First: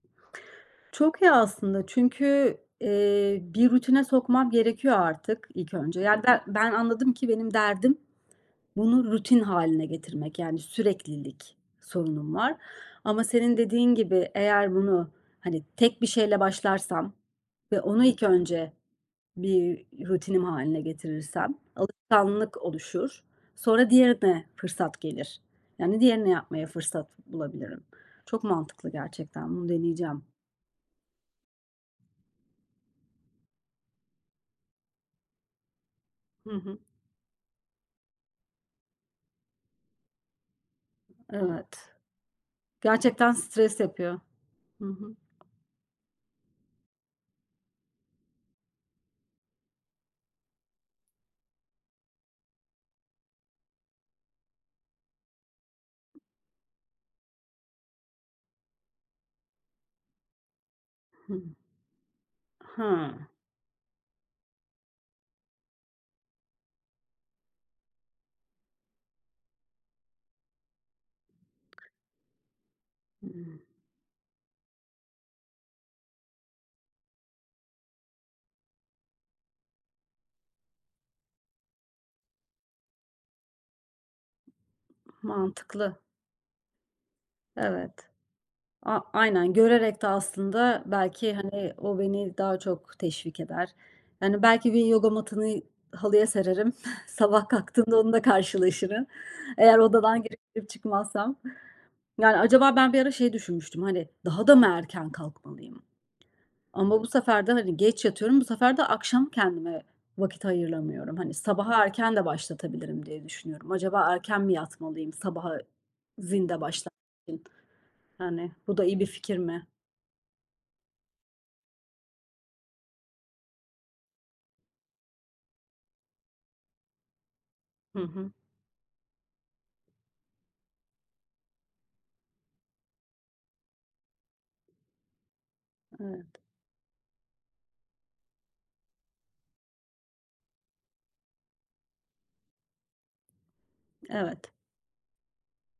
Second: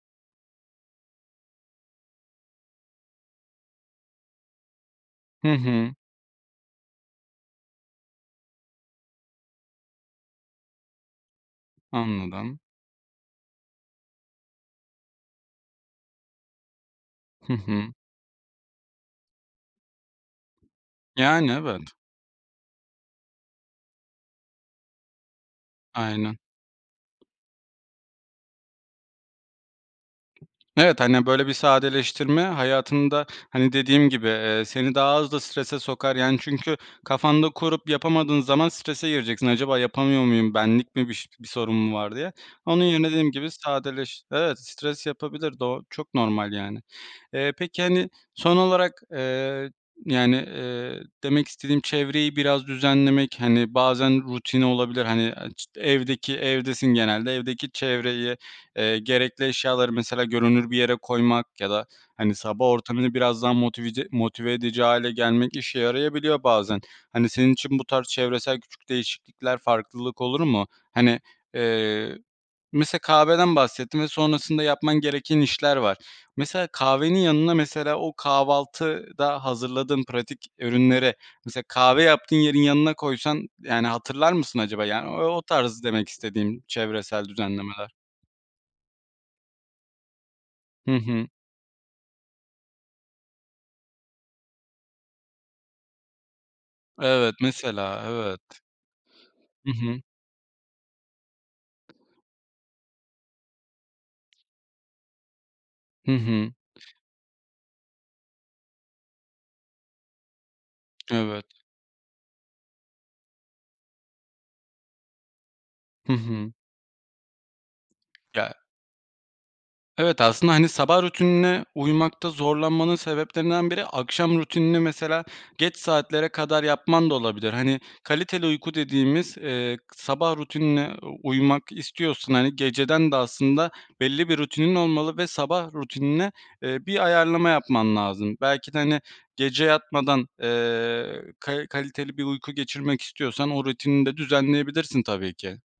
Çok iyi aslında, çünkü, eee, bir rutine sokmam gerekiyor artık Hı ilk hı. önce. Yani, be ben anladım ki benim derdim bunu rutin hâline getirmek, yani, süreklilik sorunum var. Anladım. Ama senin dediğin gibi, eğer bunu, hani, tek bir şeyle başlarsam Hı ve hı. onu ilk önce bir rutinim hâline Yani, getirirsem, evet. alışkanlık oluşur. Sonra diğerine fırsat gelir. Yani, diğerine Aynen. yapmaya fırsat bulabilirim. Çok mantıklı gerçekten, bunu deneyeceğim. Evet, hani, böyle bir sadeleştirme hayatında, hani, dediğim gibi, eee, seni daha az da strese sokar. Yani, Hı çünkü hı. kafanda kurup yapamadığın zaman strese gireceksin. Acaba yapamıyor muyum? Benlik mi bir ş bir sorun mu Evet. var diye. Onun yerine dediğim Gerçekten gibi stres yapıyor. sadeleş evet, Hı stres hı. yapabilir. Doğ o çok normal, yani. Eee, peki, hani, son olarak, eee, yani, eee, demek istediğim çevreyi biraz düzenlemek, hani, bazen rutini olabilir. Hani, aaa, ç evdeki, evdesin genelde, evdeki çevreyi, eee, gerekli eşyaları mesela görünür bir yere koymak Hı. ya da, hani, sabah ortamını Ha. biraz daha motivize motive edici hâle gelmek işe yarayabiliyor bazen. Hani, senin için bu tarz çevresel küçük değişiklikler, farklılık olur mu? Hani, eee, mese kahveden Hıı. bahsettin ve sonrasında yapman gereken işler var. Mesela kahvenin yanına, mesela o kahvaltıda hazırladığın pratik ürünlere, mesela kahve yaptığın yerin yanına koysan, yani, hatırlar mısın acaba? Yani, o o tarz Mantıklı. demek istediğim, çevresel düzenlemeler. Evet. A aynen, görerek de aslında Hı hı. belki, hani, o beni daha çok teşvik eder. Hani, belki gün yoga matını, halıya sererim. Evet, Sabah kalktığımda mesela, onunla evet. karşılaşırım. Hı Eğer hı. odadan girip girip çıkmazsam. Yani, acaba ben bir ara şey düşünmüştüm, hani, daha da mı erken kalkmalıyım? Hı hı. Ama bu sefer de, hani, geç yatıyorum, bu sefer de akşam kendime vakit ayıramıyorum. Hani, Evet. sabahı erken de başlatabilirim diye düşünüyorum. Acaba erken mi yatmalıyım, sabaha Hı hı. zinde başla [unintelligible] yani, [unintelligible] bu da iyi bir fikir mi? Evet, aslında, hani, sabah rutinine uymakta zorlanmanın sebeplerinden biri, akşam rutinini, mesela, geç saatlere kadar yapman da olabilir. Hani, Hı hı. kaliteli uyku dediğimiz, eee, k sabah rutinine uymak istiyorsun. Hani, geceden de aslında belli bir rutinin olmalı ve sabah Evet. rutinine, eee, bir ayarlama yapman lazım. Belki de, hani, gece yatmadan, eee, ka kaliteli bir uyku geçirmek istiyorsan o rutinini de Evet. düzenleyebilirsin, tabii ki.